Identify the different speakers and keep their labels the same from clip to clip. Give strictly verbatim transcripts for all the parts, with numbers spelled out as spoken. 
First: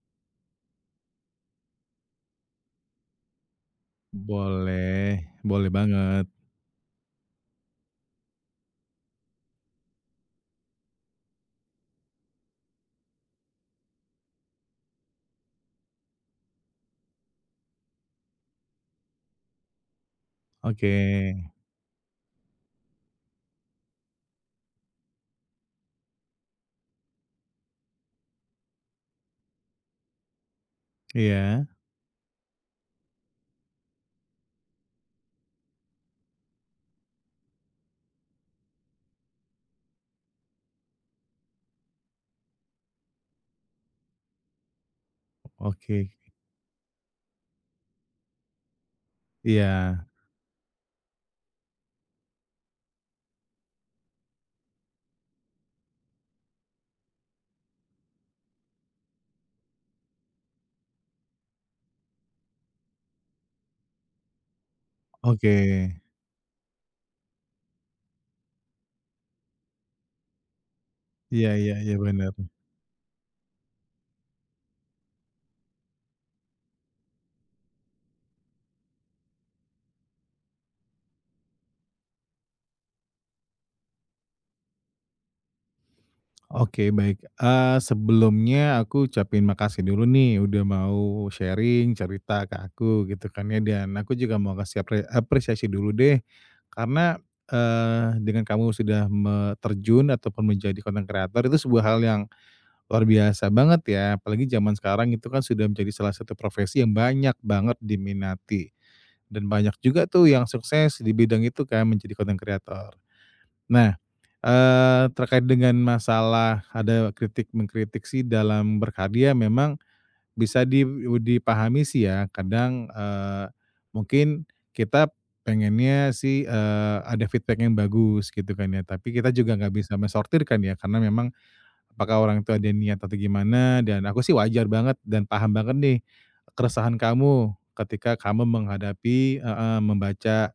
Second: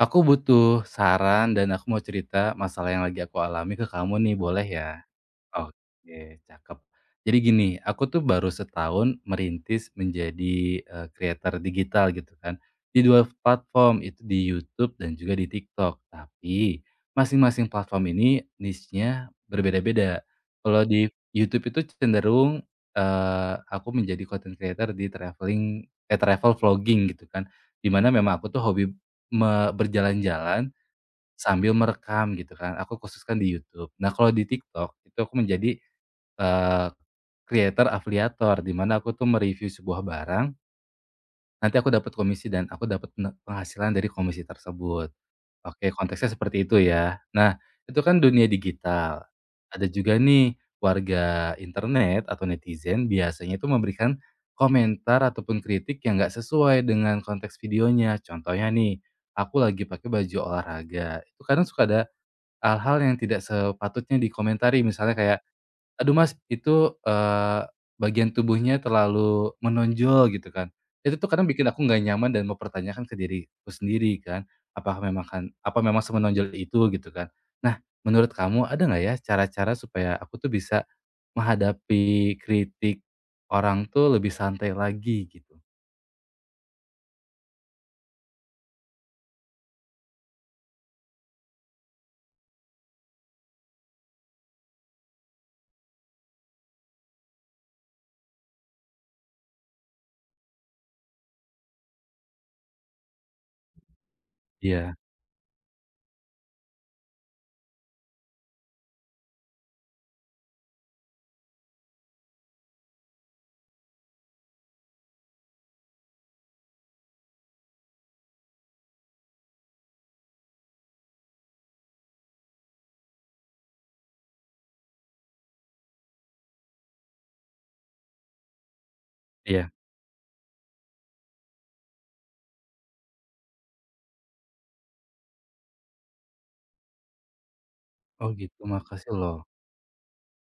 Speaker 1: Aku butuh saran dan aku mau cerita masalah yang lagi aku alami ke kamu nih, boleh ya?
Speaker 2: Boleh, boleh banget.
Speaker 1: Oke, cakep. Jadi gini, aku tuh baru setahun merintis menjadi, eee, creator digital gitu kan, di dua platform, itu di YouTube dan juga di TikTok. Tapi, masing-masing platform ini niche-nya berbeda-beda. Kalau
Speaker 2: Oke,
Speaker 1: di YouTube itu cenderung, eee, aku menjadi content creator di traveling eh, travel vlogging gitu kan, di mana memang aku tuh hobi me berjalan-jalan
Speaker 2: iya,
Speaker 1: sambil merekam gitu kan, aku khususkan di YouTube. Nah, kalau di TikTok, itu aku menjadi Eee, creator afiliator, di mana aku tuh mereview sebuah barang, nanti aku dapat komisi dan aku dapat pene penghasilan dari komisi tersebut. Oke,
Speaker 2: oke,
Speaker 1: konteksnya seperti itu ya. Nah, itu kan dunia digital. Ada
Speaker 2: iya,
Speaker 1: juga nih warga internet atau netizen biasanya itu memberikan komentar ataupun kritik yang nggak sesuai dengan konteks videonya. Contohnya nih, aku lagi pakai baju olahraga, itu kadang suka ada hal-hal yang tidak sepatutnya dikomentari, misalnya kayak
Speaker 2: oke.
Speaker 1: Aduh Mas, itu, eee, bagian tubuhnya terlalu menonjol gitu kan. Itu tuh kadang
Speaker 2: Iya
Speaker 1: bikin
Speaker 2: iya
Speaker 1: aku
Speaker 2: iya,
Speaker 1: nggak
Speaker 2: bener.
Speaker 1: nyaman dan mempertanyakan ke diriku sendiri kan, apakah memang kan apa memang semenonjol itu gitu kan. Nah, menurut kamu ada nggak ya cara-cara supaya aku tuh bisa menghadapi kritik orang tuh lebih santai lagi gitu?
Speaker 2: Oke, baik, eee, sebelumnya aku ucapin makasih dulu nih udah mau sharing cerita ke aku gitu kan ya, dan aku juga mau kasih apre apresiasi dulu deh karena, eee, dengan kamu sudah me terjun ataupun menjadi content creator itu sebuah hal yang luar biasa banget ya, apalagi zaman
Speaker 1: Iya,
Speaker 2: sekarang itu kan sudah menjadi salah satu profesi yang banyak banget diminati, dan banyak juga tuh yang sukses di bidang itu kan menjadi content creator. Nah, eee, terkait dengan masalah ada kritik mengkritik sih dalam berkarya memang bisa di dipahami sih ya kadang, eee, mungkin kita pengennya sih, eee, ada feedback yang bagus gitu kan ya, tapi kita juga
Speaker 1: iya.
Speaker 2: nggak bisa mensortir kan ya karena memang apakah orang itu ada niat atau gimana, dan aku sih wajar banget dan paham banget nih keresahan kamu ketika
Speaker 1: Oh
Speaker 2: kamu
Speaker 1: gitu, makasih loh.
Speaker 2: menghadapi heeh, membaca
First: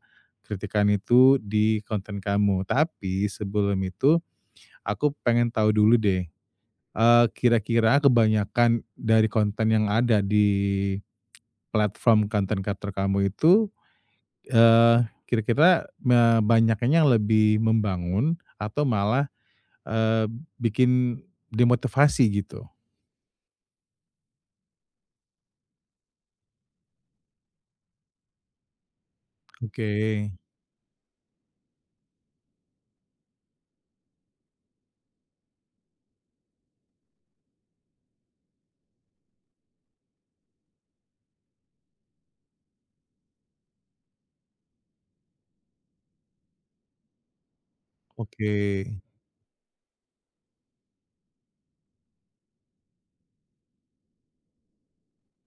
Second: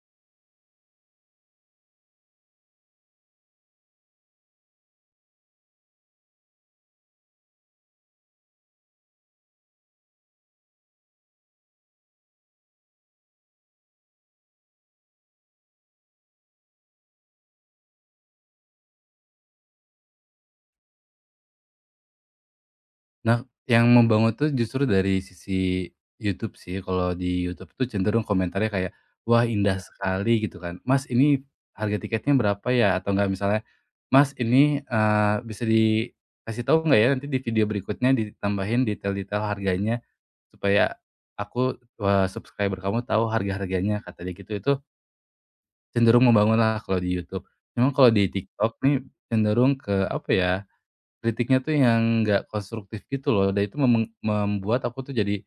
Speaker 2: kritikan itu di konten kamu. Tapi sebelum itu aku pengen tahu dulu deh, eee, kira-kira kebanyakan dari konten yang ada di platform konten kreator kamu itu, eee, kira-kira me banyaknya yang lebih membangun atau malah, eee, bikin demotivasi gitu?
Speaker 1: Nah, yang membangun tuh justru dari sisi YouTube sih, kalau di YouTube tuh cenderung komentarnya kayak, "Wah indah Iya.
Speaker 2: Oke,
Speaker 1: sekali," gitu kan, "Mas ini harga tiketnya berapa ya?" Atau enggak misalnya, "Mas ini, eee, bisa dikasih tahu nggak ya nanti di video berikutnya ditambahin detail-detail harganya supaya aku, eee, subscriber kamu tahu harga-harganya," kata dia gitu. Itu cenderung membangun lah kalau di YouTube. Cuman kalau di
Speaker 2: oke.
Speaker 1: TikTok nih cenderung ke apa ya, kritiknya tuh yang nggak konstruktif gitu loh, dan itu memeng membuat aku tuh jadi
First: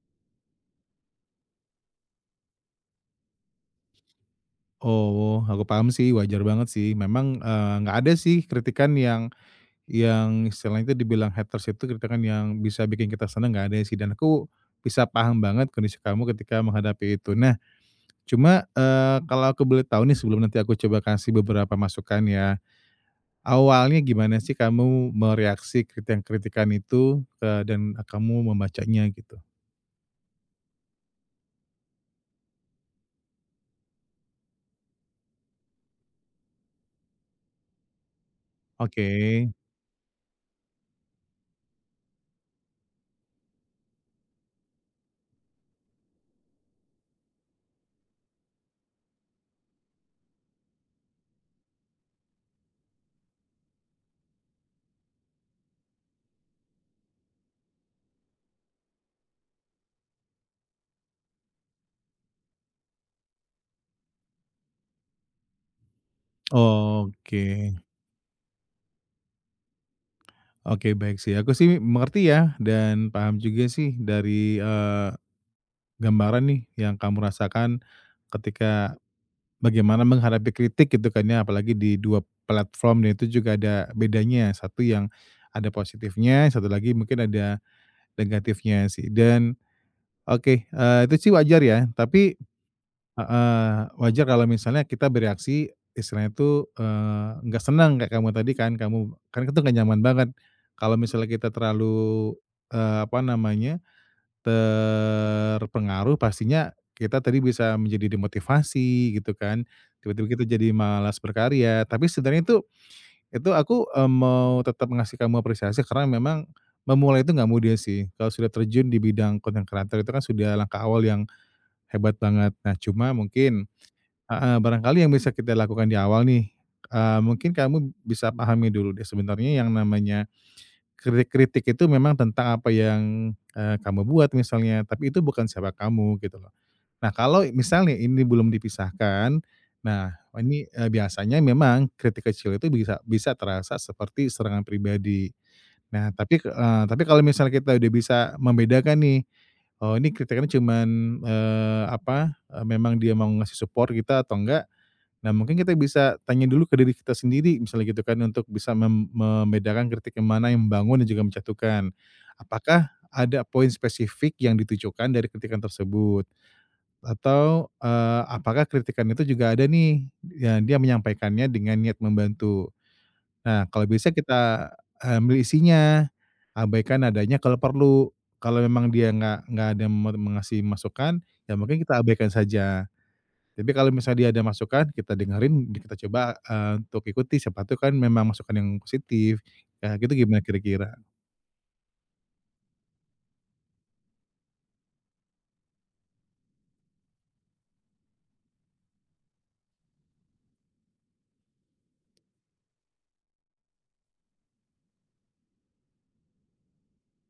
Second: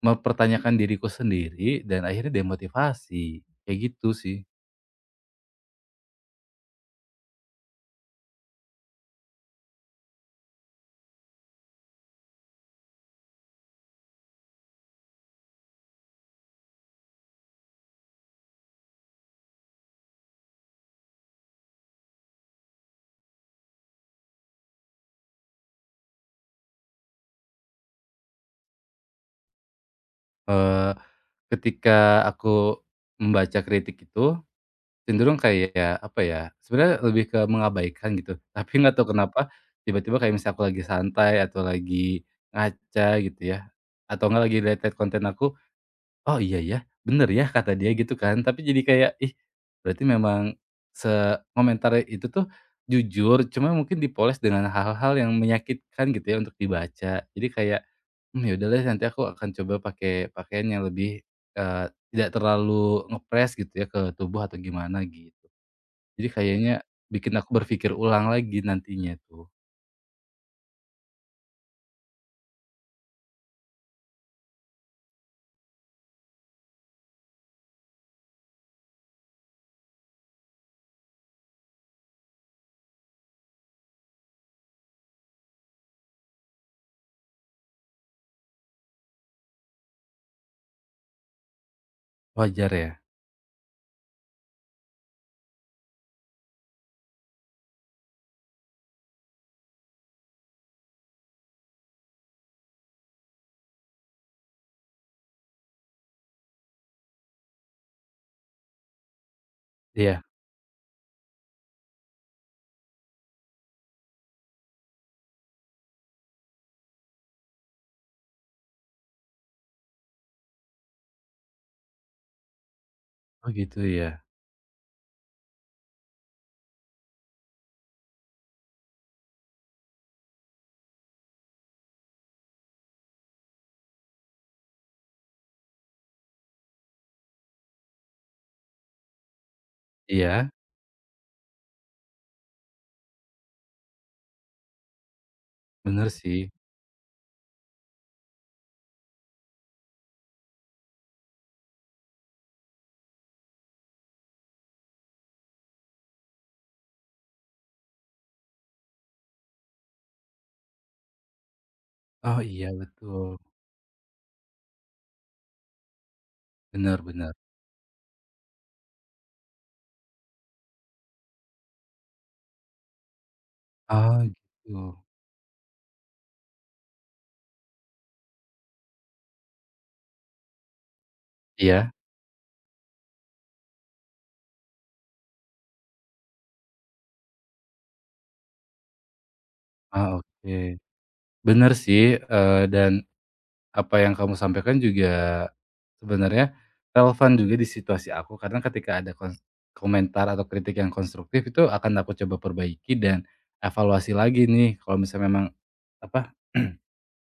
Speaker 1: mempertanyakan diriku sendiri dan akhirnya demotivasi, kayak gitu sih.
Speaker 2: Oh, aku paham sih, wajar banget sih. Memang, eee, nggak ada sih kritikan yang yang istilahnya itu dibilang haters itu kritikan yang bisa bikin kita seneng. Nggak ada sih, dan aku bisa paham banget kondisi kamu ketika menghadapi itu. Nah, cuma, eee, kalau aku boleh tahu nih sebelum nanti aku coba kasih beberapa masukan ya, awalnya gimana sih kamu mereaksi kritikan-kritikan itu, eee, dan kamu membacanya gitu?
Speaker 1: Eee, ketika aku membaca kritik itu cenderung kayak, apa ya, sebenarnya lebih ke mengabaikan gitu, tapi nggak
Speaker 2: Oke,
Speaker 1: tahu kenapa tiba-tiba kayak misalnya aku lagi santai atau lagi ngaca gitu ya, atau nggak lagi lihat-lihat konten aku. Oh iya ya, bener ya kata dia gitu kan. Tapi jadi kayak, ih berarti memang sekomentar itu tuh jujur, cuma mungkin dipoles dengan hal-hal yang menyakitkan gitu ya untuk dibaca. Jadi kayak, mmm, ya udah nanti aku akan coba pakai pakaian yang lebih, eee, tidak terlalu ngepres gitu ya ke tubuh atau gimana gitu. Jadi kayaknya bikin
Speaker 2: oke.
Speaker 1: aku berpikir ulang lagi nantinya tuh.
Speaker 2: Oke baik sih, aku sih mengerti ya dan paham juga sih dari, eee, gambaran nih yang kamu rasakan ketika bagaimana menghadapi kritik gitu kan ya, apalagi di dua platform dan itu juga ada bedanya, satu yang ada positifnya, satu lagi mungkin ada negatifnya sih dan oke, eee, itu sih wajar ya, tapi
Speaker 1: Wajar ya?
Speaker 2: heeh, wajar kalau misalnya kita bereaksi istilahnya itu, eee, nggak senang kayak kamu tadi kan, kamu kan itu nggak nyaman banget. Kalau misalnya kita terlalu, eee, apa namanya, terpengaruh pastinya kita tadi bisa menjadi demotivasi gitu kan,
Speaker 1: Iya?
Speaker 2: tiba-tiba kita jadi malas berkarya. Tapi sebenarnya itu itu aku, eee, mau tetap ngasih kamu apresiasi karena memang memulai itu nggak mudah sih. Kalau sudah terjun di bidang content creator itu kan sudah langkah awal yang hebat banget. Nah, cuma
Speaker 1: Oh
Speaker 2: mungkin
Speaker 1: gitu ya?
Speaker 2: heeh, barangkali yang bisa kita lakukan di awal nih, eee, mungkin kamu bisa pahami dulu deh sebenarnya yang namanya kritik-kritik itu memang tentang apa yang, eee, kamu buat misalnya, tapi itu bukan siapa kamu gitu loh. Nah kalau misalnya ini belum dipisahkan, nah
Speaker 1: Iya?
Speaker 2: ini, eee, biasanya memang kritik kecil itu bisa bisa terasa seperti serangan pribadi.
Speaker 1: Bener
Speaker 2: Nah tapi,
Speaker 1: sih.
Speaker 2: eee, tapi kalau misalnya kita udah bisa membedakan nih, oh ini kritikannya cuman, eee, apa, eee, memang dia mau ngasih support kita atau enggak, nah, mungkin kita bisa tanya dulu ke diri kita sendiri, misalnya gitu kan, untuk bisa mem membedakan kritik yang mana yang membangun dan juga menjatuhkan.
Speaker 1: Oh iya
Speaker 2: Apakah
Speaker 1: betul.
Speaker 2: ada poin spesifik yang ditujukan dari kritikan tersebut?
Speaker 1: Bener, bener.
Speaker 2: Atau, eee, apakah kritikan itu juga ada nih, ya dia menyampaikannya dengan niat membantu. Nah, kalau bisa
Speaker 1: Oh
Speaker 2: kita
Speaker 1: gitu.
Speaker 2: eh, ambil isinya, abaikan adanya kalau perlu. Kalau memang dia nggak nggak ada me mengasih masukan, ya mungkin
Speaker 1: Iya.
Speaker 2: kita abaikan saja. Tapi kalau misalnya dia ada masukan, kita dengerin, kita coba, eee, untuk ikuti, siapa tahu kan memang masukan yang positif. Kayak
Speaker 1: Ah,
Speaker 2: gitu gimana
Speaker 1: oke.
Speaker 2: kira-kira?
Speaker 1: Bener sih, eee, dan apa yang kamu sampaikan juga sebenarnya relevan juga di situasi aku karena ketika ada kon komentar atau kritik yang konstruktif itu akan aku coba perbaiki dan evaluasi lagi nih kalau misalnya memang apa,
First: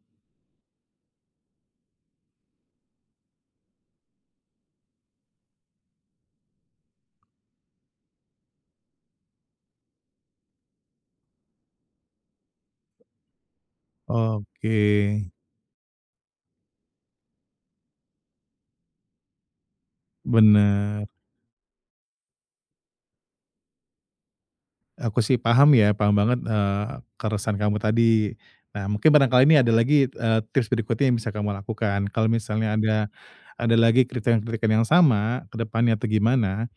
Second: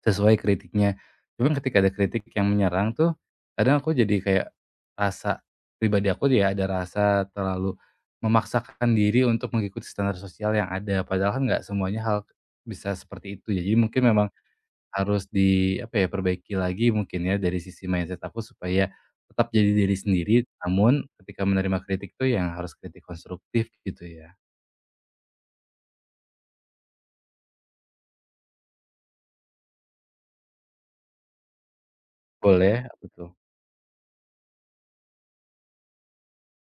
Speaker 1: sesuai kritiknya. Cuman ketika ada kritik yang menyerang tuh, kadang aku jadi kayak rasa pribadi aku ya ada rasa terlalu memaksakan diri untuk mengikuti standar sosial yang ada. Padahal kan nggak semuanya hal bisa seperti itu ya. Jadi mungkin memang
Speaker 2: Oke,
Speaker 1: harus di apa ya, perbaiki lagi mungkin ya dari sisi mindset aku supaya tetap jadi diri sendiri, namun
Speaker 2: bener.
Speaker 1: ketika menerima kritik tuh yang harus kritik konstruktif gitu ya.
Speaker 2: Aku sih paham ya, paham banget, eee, keresahan kamu tadi. Nah, mungkin barangkali ini ada lagi, eee, tips berikutnya yang bisa kamu lakukan. Kalau misalnya
Speaker 1: Boleh,
Speaker 2: ada
Speaker 1: apa tuh?
Speaker 2: ada lagi kritikan-kritikan yang sama ke depannya atau gimana,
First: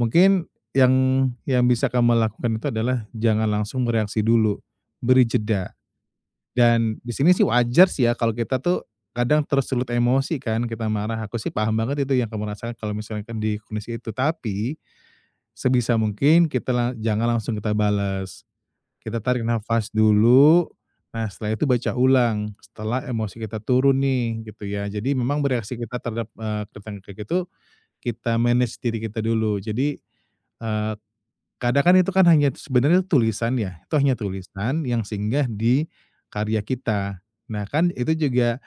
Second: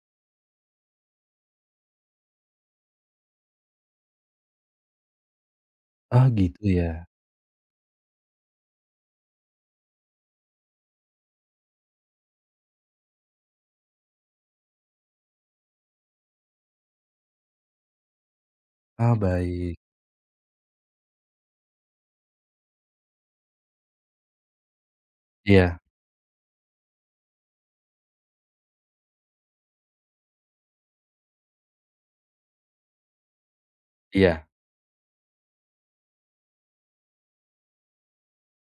Speaker 2: mungkin yang yang bisa kamu lakukan itu adalah jangan langsung bereaksi dulu, beri jeda.
Speaker 1: Ah gitu ya?
Speaker 2: Dan di sini sih wajar sih ya kalau kita tuh kadang tersulut emosi kan kita marah, aku sih paham banget itu yang kamu rasakan kalau misalkan di kondisi itu. Tapi sebisa mungkin kita la jangan langsung kita balas.
Speaker 1: Ah
Speaker 2: Kita tarik
Speaker 1: baik.
Speaker 2: nafas dulu, nah setelah itu baca ulang, setelah emosi kita turun nih gitu ya. Jadi memang bereaksi
Speaker 1: Iya
Speaker 2: kita terhadap, eee, kayak gitu, kita manage diri kita dulu. Jadi, eh, kadang kan itu kan hanya sebenarnya tulisan ya, itu hanya
Speaker 1: iya,
Speaker 2: tulisan yang singgah di karya kita. Nah kan itu juga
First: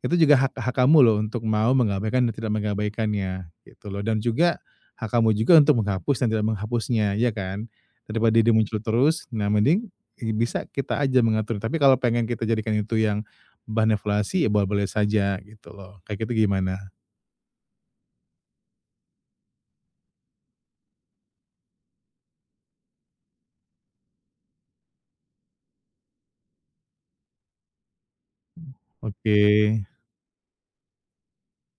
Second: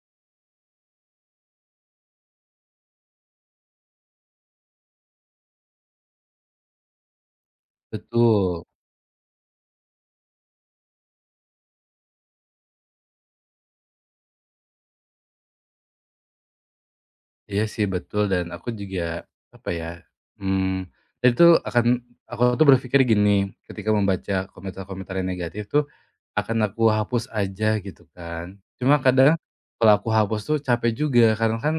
Speaker 2: itu juga hak hak kamu loh untuk mau mengabaikan dan tidak mengabaikannya, gitu loh. Dan juga hak kamu juga untuk menghapus dan tidak menghapusnya, ya kan? Daripada dia
Speaker 1: betul.
Speaker 2: muncul terus, nah mending i bisa kita aja mengatur. Tapi kalau pengen kita jadikan itu yang bahan evaluasi, ya boleh-boleh saja gitu loh. Kayak gitu gimana?
Speaker 1: Iya sih betul dan aku juga apa ya, mmm, dan itu akan aku tuh berpikir gini, ketika membaca komentar-komentar yang negatif tuh, akan aku hapus aja gitu kan. Cuma mhm, kadang
Speaker 2: Oke.
Speaker 1: kalau aku hapus tuh capek juga karena kan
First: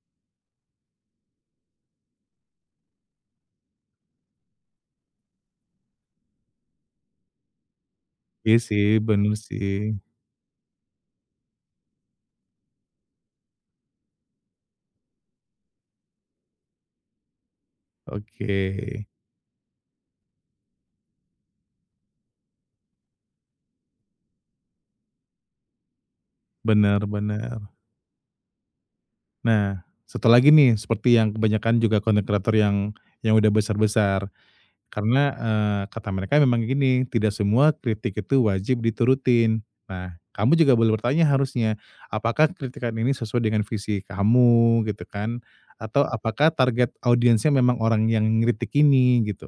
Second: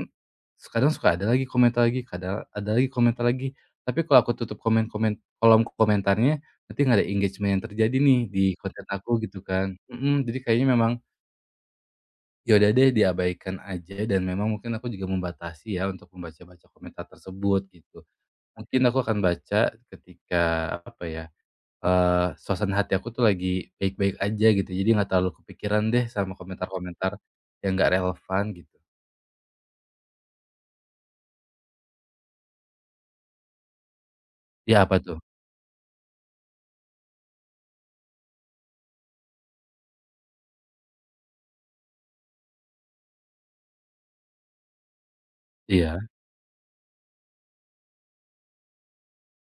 Speaker 1: kadang suka ada lagi komentar lagi, kadang ada lagi komentar lagi. Tapi kalau aku tutup komen-komen kolom komentarnya, nanti nggak ada engagement yang terjadi nih di
Speaker 2: Iya sih,
Speaker 1: konten aku
Speaker 2: bener
Speaker 1: gitu kan.
Speaker 2: sih.
Speaker 1: Mhm, jadi kayaknya memang ya udah deh diabaikan aja dan memang mungkin aku juga membatasi ya untuk membaca-baca komentar tersebut gitu.
Speaker 2: Oke.
Speaker 1: Mungkin aku akan baca ketika apa ya, eee, suasana hati aku tuh lagi baik-baik aja gitu jadi nggak terlalu kepikiran deh sama
Speaker 2: Bener,
Speaker 1: komentar-komentar
Speaker 2: bener.
Speaker 1: yang nggak relevan gitu.
Speaker 2: Nah, satu lagi nih, seperti yang kebanyakan juga content creator yang yang udah besar-besar.
Speaker 1: Ya apa tuh?
Speaker 2: Karena, eee, kata mereka memang gini, "Tidak semua kritik itu wajib diturutin." Nah, kamu juga boleh bertanya harusnya, apakah kritikan ini sesuai dengan visi kamu gitu kan,
Speaker 1: Iya,
Speaker 2: atau apakah target audiensnya memang orang yang ngeritik ini gitu,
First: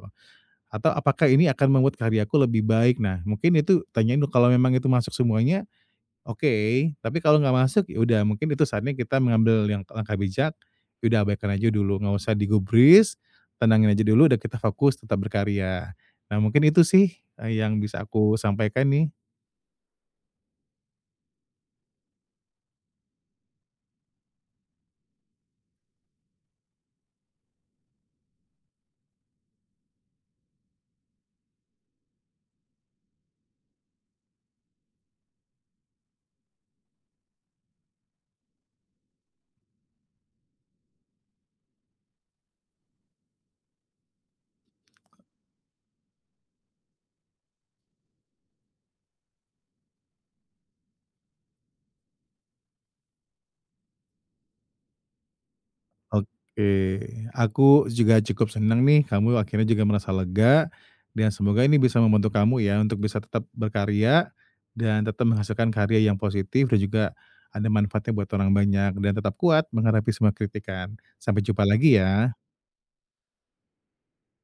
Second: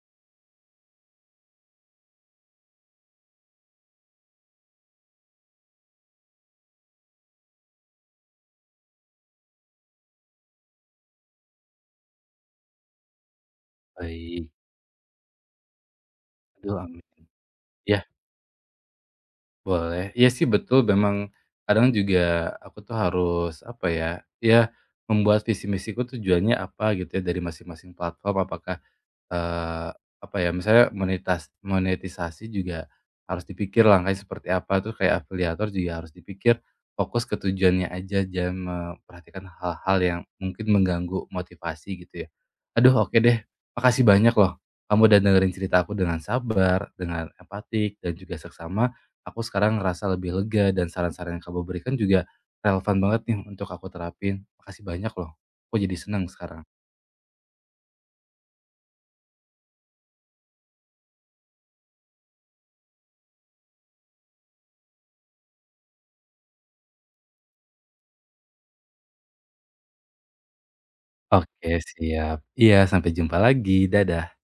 Speaker 2: atau apakah ini akan membuat karyaku lebih baik. Nah, mungkin itu tanyain dulu, kalau memang itu masuk semuanya, oke, tapi kalau nggak masuk, ya udah mungkin itu saatnya kita mengambil yang langkah bijak, ya udah abaikan aja dulu, nggak usah digubris, tenangin aja dulu, udah
Speaker 1: baik.
Speaker 2: kita fokus tetap berkarya. Nah mungkin
Speaker 1: Aduh
Speaker 2: itu
Speaker 1: amin.
Speaker 2: sih, eee, yang bisa
Speaker 1: Ya
Speaker 2: aku sampaikan nih.
Speaker 1: boleh. Iya sih betul memang kadang juga aku tuh harus apa ya, ya membuat visi misiku tujuannya apa gitu ya dari masing-masing platform apakah eh, apa ya misalnya monetas monetisasi juga harus dipikir langkahnya seperti apa tuh kayak afiliator juga harus dipikir fokus ke tujuannya aja jangan memperhatikan hal-hal yang mungkin mengganggu motivasi gitu ya. Aduh oke deh. Makasih banyak loh. Kamu udah dengerin cerita aku dengan sabar, dengan empatik dan juga seksama, aku sekarang ngerasa lebih lega dan saran-saran yang kamu berikan juga relevan banget nih untuk aku terapin. Makasih banyak loh. Aku jadi senang sekarang.
Speaker 2: Oke, aku juga cukup senang nih kamu akhirnya juga merasa lega, dan semoga ini bisa membantu kamu ya untuk bisa tetap berkarya, dan tetap menghasilkan karya yang positif dan juga ada manfaatnya buat orang banyak, dan tetap kuat menghadapi semua kritikan. Sampai jumpa
Speaker 1: Oke,
Speaker 2: lagi
Speaker 1: siap.
Speaker 2: ya.
Speaker 1: Iya, sampai jumpa lagi. Dadah.